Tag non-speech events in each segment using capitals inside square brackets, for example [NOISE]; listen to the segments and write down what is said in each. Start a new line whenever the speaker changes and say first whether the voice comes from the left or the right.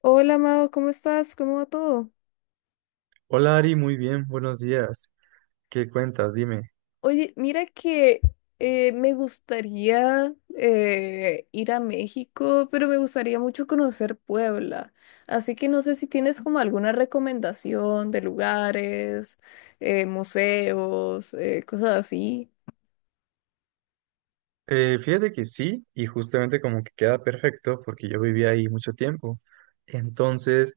left: Hola, Amado, ¿cómo estás? ¿Cómo va todo?
right: Hola Ari, muy bien, buenos días. ¿Qué cuentas? Dime.
left: Oye, mira que me gustaría ir a México, pero me gustaría mucho conocer Puebla. Así que no sé si tienes como alguna recomendación de lugares, museos, cosas así.
right: Fíjate que sí, y justamente como que queda perfecto porque yo viví ahí mucho tiempo. Entonces,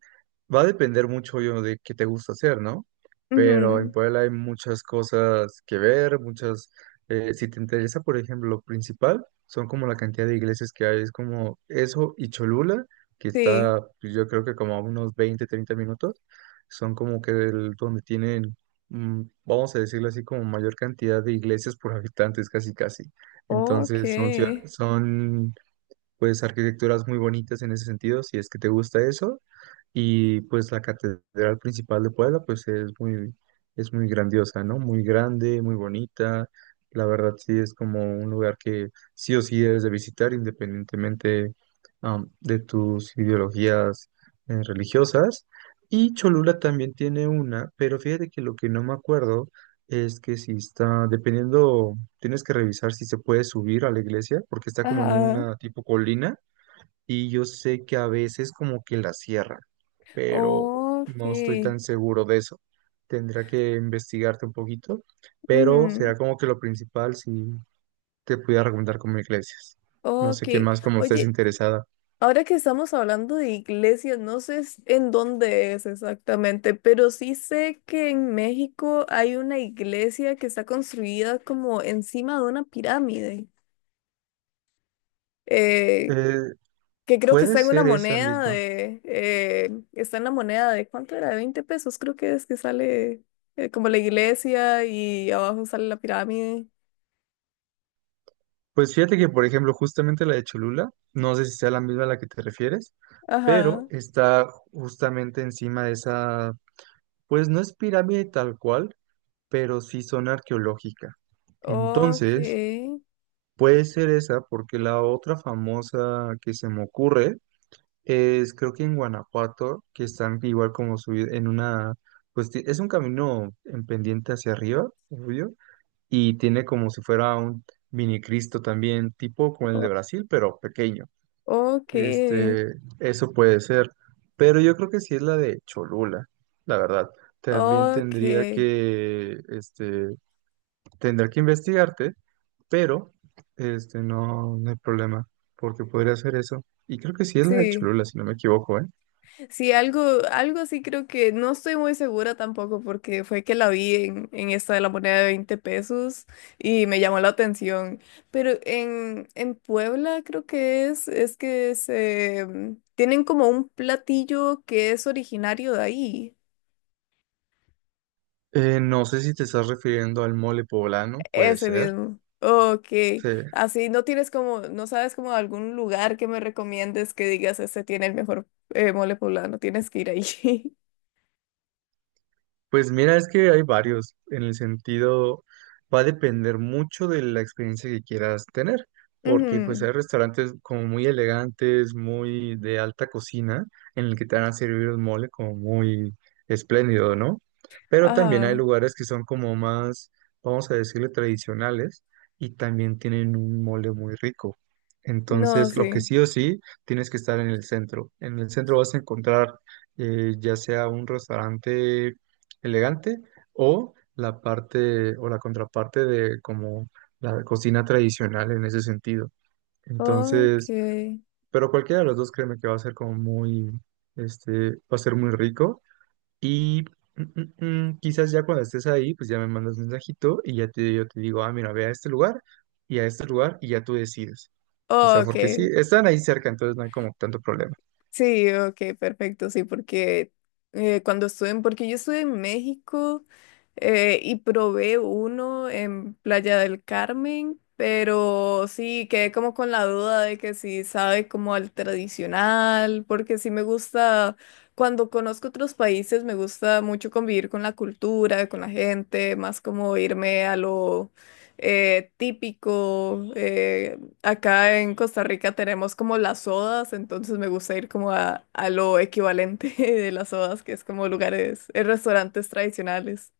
right: va a depender mucho yo de qué te gusta hacer, ¿no? Pero en
left: Ujú.
right: Puebla hay muchas cosas que ver, muchas, si te interesa, por ejemplo, lo principal, son como la cantidad de iglesias que hay, es como eso y Cholula, que
left: Sí.
right: está pues, yo creo que como a unos 20 o 30 minutos, son como que donde tienen, vamos a decirlo así, como mayor cantidad de iglesias por habitantes, casi, casi.
left: Ok.
right: Entonces son, son pues arquitecturas muy bonitas en ese sentido, si es que te gusta eso. Y pues la catedral principal de Puebla pues es muy grandiosa, ¿no? Muy grande, muy bonita. La verdad sí es como un lugar que sí o sí debes de visitar independientemente de tus ideologías religiosas. Y Cholula también tiene una, pero fíjate que lo que no me acuerdo es que si está, dependiendo. Tienes que revisar si se puede subir a la iglesia porque está como en
left: Ajá.
right: una tipo colina y yo sé que a veces como que la cierran, pero no estoy
left: Ok.
right: tan seguro de eso. Tendría que investigarte un poquito, pero
left: Ujú.
right: será como que lo principal si te pudiera recomendar como iglesias. No sé
left: Ok.
right: qué más como estés
left: Oye,
right: interesada.
left: ahora que estamos hablando de iglesias, no sé en dónde es exactamente, pero sí sé que en México hay una iglesia que está construida como encima de una pirámide, eh,
right: Eh,
left: que creo que
right: Puede
left: está en una
right: ser esa
left: moneda
right: misma.
left: de, está en la moneda de, ¿cuánto era? De 20 pesos, creo que es que sale como la iglesia y abajo sale la pirámide.
right: Pues fíjate que, por ejemplo, justamente la de Cholula, no sé si sea la misma a la que te refieres,
left: Ajá.
right: pero está justamente encima de esa. Pues no es pirámide tal cual, pero sí zona arqueológica.
left: Ok.
right: Entonces, puede ser esa, porque la otra famosa que se me ocurre es, creo que en Guanajuato, que están igual como subir en una, pues es un camino en pendiente hacia arriba, obvio, y tiene como si fuera un mini Cristo también, tipo como el de
left: o-
right: Brasil, pero pequeño.
left: Ok.
right: Este, eso puede ser, pero yo creo que sí es la de Cholula, la verdad. También
left: Ok.
right: tendría que, este, tendría que investigarte, pero, este, no, no hay problema, porque podría hacer eso. Y creo que sí es la de
left: Sí,
right: Cholula, si no me equivoco, ¿eh?
left: sí, algo, algo sí creo que no estoy muy segura tampoco porque fue que la vi en esta de la moneda de 20 pesos y me llamó la atención. Pero en Puebla creo que es que se tienen como un platillo que es originario de ahí.
right: No sé si te estás refiriendo al mole poblano, puede
left: Ese
right: ser.
left: mismo. Ok.
right: Sí.
left: Así no tienes como, no sabes como algún lugar que me recomiendes que digas este tiene el mejor mole poblano, tienes que ir ahí.
right: Pues mira, es que hay varios, en el sentido, va a depender mucho de la experiencia que quieras tener,
left: [LAUGHS]
right: porque pues
left: Ujú.
right: hay restaurantes como muy elegantes, muy de alta cocina, en el que te van a servir el mole como muy espléndido, ¿no? Pero también hay
left: Ajá.
right: lugares que son como más, vamos a decirle, tradicionales y también tienen un mole muy rico.
left: No,
right: Entonces, lo
left: sí.
right: que sí o sí, tienes que estar en el centro. En el centro vas a encontrar ya sea un restaurante elegante o la parte o la contraparte de como la cocina tradicional en ese sentido. Entonces,
left: Okay,
right: pero cualquiera de los dos créeme que va a ser como muy, este, va a ser muy rico y mm, quizás ya cuando estés ahí, pues ya me mandas mensajito y ya te, yo te digo, ah, mira, ve a este lugar y a este lugar y ya tú decides. O sea, porque sí,
left: okay,
right: están ahí cerca, entonces no hay como tanto problema.
left: sí, okay, perfecto, sí, porque cuando estuve en, porque yo estuve en México y probé uno en Playa del Carmen, pero sí, quedé como con la duda de que si sabe como al tradicional, porque sí me gusta, cuando conozco otros países me gusta mucho convivir con la cultura, con la gente, más como irme a lo típico. Eh, acá en Costa Rica tenemos como las sodas, entonces me gusta ir como a lo equivalente [LAUGHS] de las sodas, que es como lugares, restaurantes tradicionales.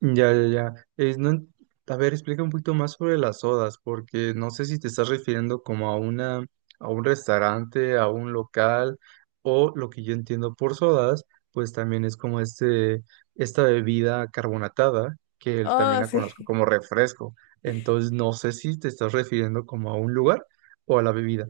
right: Ya, ya, ya. Es, no, a ver, explica un poquito más sobre las sodas, porque no sé si te estás refiriendo como a una, a un restaurante, a un local, o lo que yo entiendo por sodas, pues también es como este, esta bebida carbonatada, que también
left: Ah,
right: la conozco
left: sí.
right: como refresco. Entonces, no sé si te estás refiriendo como a un lugar o a la bebida.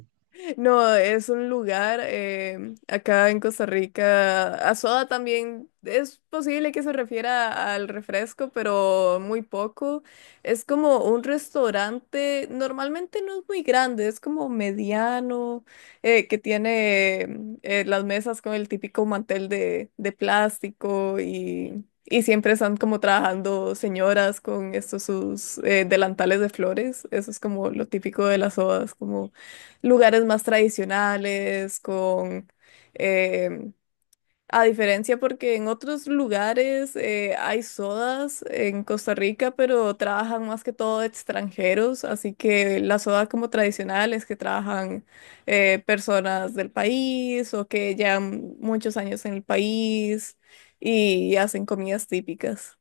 left: No, es un lugar, acá en Costa Rica. A soda también es posible que se refiera al refresco, pero muy poco. Es como un restaurante, normalmente no es muy grande, es como mediano, que tiene las mesas con el típico mantel de plástico y siempre están como trabajando señoras con estos sus delantales de flores. Eso es como lo típico de las sodas, como lugares más tradicionales, con em, a diferencia porque en otros lugares hay sodas en Costa Rica, pero trabajan más que todo extranjeros, así que la soda como tradicional es que trabajan personas del país o que llevan muchos años en el país y hacen comidas típicas.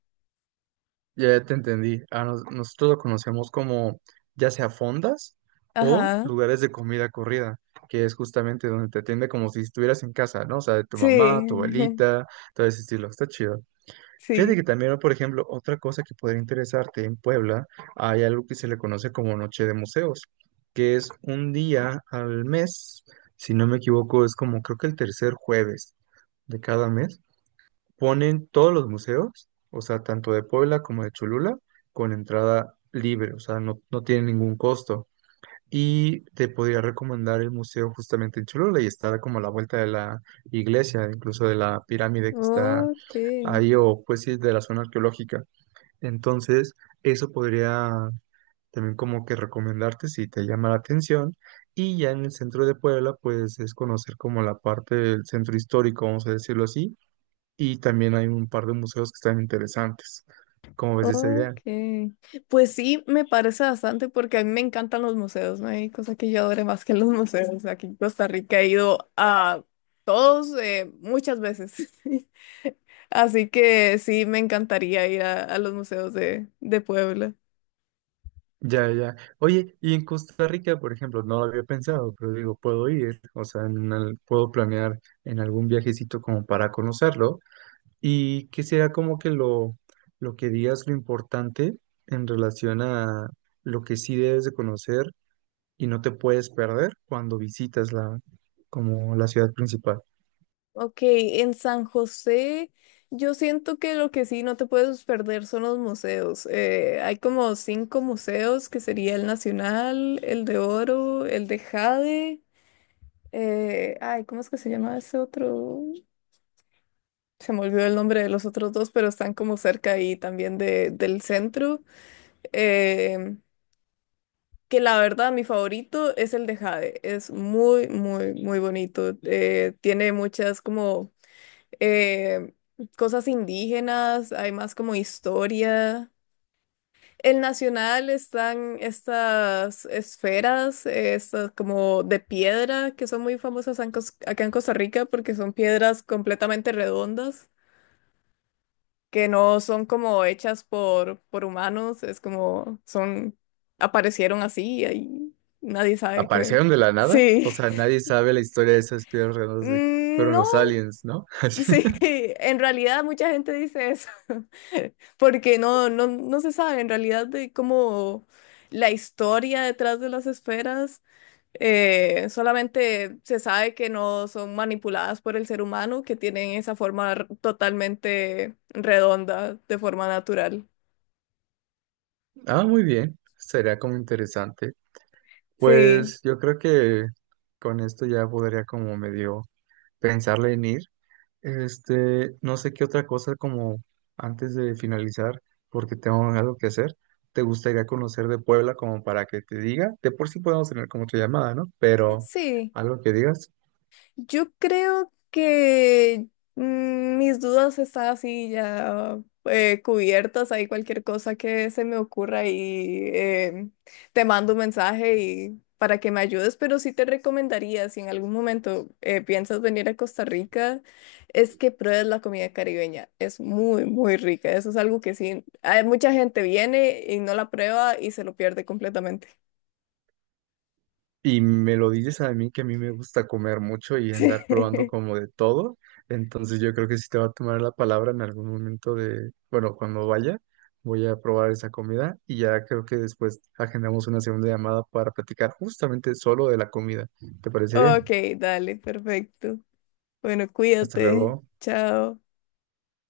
right: Ya te entendí. A nosotros lo conocemos como ya sea fondas o
left: Ajá,
right: lugares de comida corrida, que es justamente donde te atiende como si estuvieras en casa, ¿no? O sea, de tu
left: sí,
right: mamá, tu abuelita, todo ese estilo. Está chido. Fíjate
left: [LAUGHS] sí.
right: que también, por ejemplo, otra cosa que podría interesarte en Puebla, hay algo que se le conoce como Noche de Museos, que es un día al mes, si no me equivoco, es como creo que el 3.er jueves de cada mes ponen todos los museos, o sea, tanto de Puebla como de Cholula, con entrada libre, o sea, no, no tiene ningún costo. Y te podría recomendar el museo justamente en Cholula y está como a la vuelta de la iglesia, incluso de la pirámide que está
left: Ok.
right: ahí, o pues sí, de la zona arqueológica. Entonces, eso podría también como que recomendarte si te llama la atención. Y ya en el centro de Puebla, pues es conocer como la parte del centro histórico, vamos a decirlo así, y también hay un par de museos que están interesantes. ¿Cómo ves esa
left: Ok.
right: idea?
left: Pues sí, me parece bastante porque a mí me encantan los museos, no hay cosa que yo adore más que los [LAUGHS] museos. Aquí en Costa Rica he ido a todos, muchas veces, [LAUGHS] así que sí, me encantaría ir a los museos de Puebla.
right: Ya, ya. Oye, y en Costa Rica, por ejemplo, no lo había pensado, pero digo, puedo ir, o sea, en puedo planear en algún viajecito como para conocerlo. Y que será como que lo que digas lo importante en relación a lo que sí debes de conocer y no te puedes perder cuando visitas la, como la ciudad principal.
left: Ok, en San José yo siento que lo que sí no te puedes perder son los museos. Hay como cinco museos que sería el Nacional, el de Oro, el de Jade. Ay, ¿cómo es que se llama ese otro? Se me olvidó el nombre de los otros dos, pero están como cerca ahí también de, del centro. Eh, que la verdad, mi favorito es el de Jade. Es muy, muy, muy bonito. Tiene muchas como eh, cosas indígenas, hay más como historia. El Nacional están estas esferas, estas como de piedra, que son muy famosas en acá en Costa Rica porque son piedras completamente redondas, que no son como hechas por humanos, es como son, aparecieron así y ahí nadie sabe qué.
right: Aparecieron de la nada. O
left: Sí.
right: sea,
left: [LAUGHS]
right: nadie sabe la historia de esas piedras redondas de
left: Mm,
right: fueron
left: no.
right: los aliens, ¿no? [LAUGHS] Así.
left: Sí, [LAUGHS] en realidad mucha gente dice eso, [LAUGHS] porque no, no, no se sabe en realidad de cómo la historia detrás de las esferas, solamente se sabe que no son manipuladas por el ser humano, que tienen esa forma totalmente redonda, de forma natural.
right: Ah, muy bien. Sería como interesante.
left: Sí,
right: Pues yo creo que con esto ya podría como medio pensarle en ir. Este, no sé qué otra cosa como antes de finalizar, porque tengo algo que hacer. ¿Te gustaría conocer de Puebla como para que te diga? De por sí podemos tener como otra llamada, ¿no? Pero
left: sí.
right: algo que digas.
left: Yo creo que mis dudas están así ya cubiertas. Hay cualquier cosa que se me ocurra y te mando un mensaje y para que me ayudes. Pero sí te recomendaría, si en algún momento piensas venir a Costa Rica, es que pruebes la comida caribeña. Es muy, muy rica. Eso es algo que sí, hay mucha gente viene y no la prueba y se lo pierde completamente.
right: Y me lo dices a mí que a mí me gusta comer mucho y andar probando
left: [LAUGHS]
right: como de todo. Entonces yo creo que sí te va a tomar la palabra en algún momento de, bueno, cuando vaya, voy a probar esa comida y ya creo que después agendamos una 2.ª llamada para platicar justamente solo de la comida. ¿Te parece
left: Ok,
right: bien?
left: dale, perfecto. Bueno,
right: Hasta
left: cuídate.
right: luego.
left: Chao.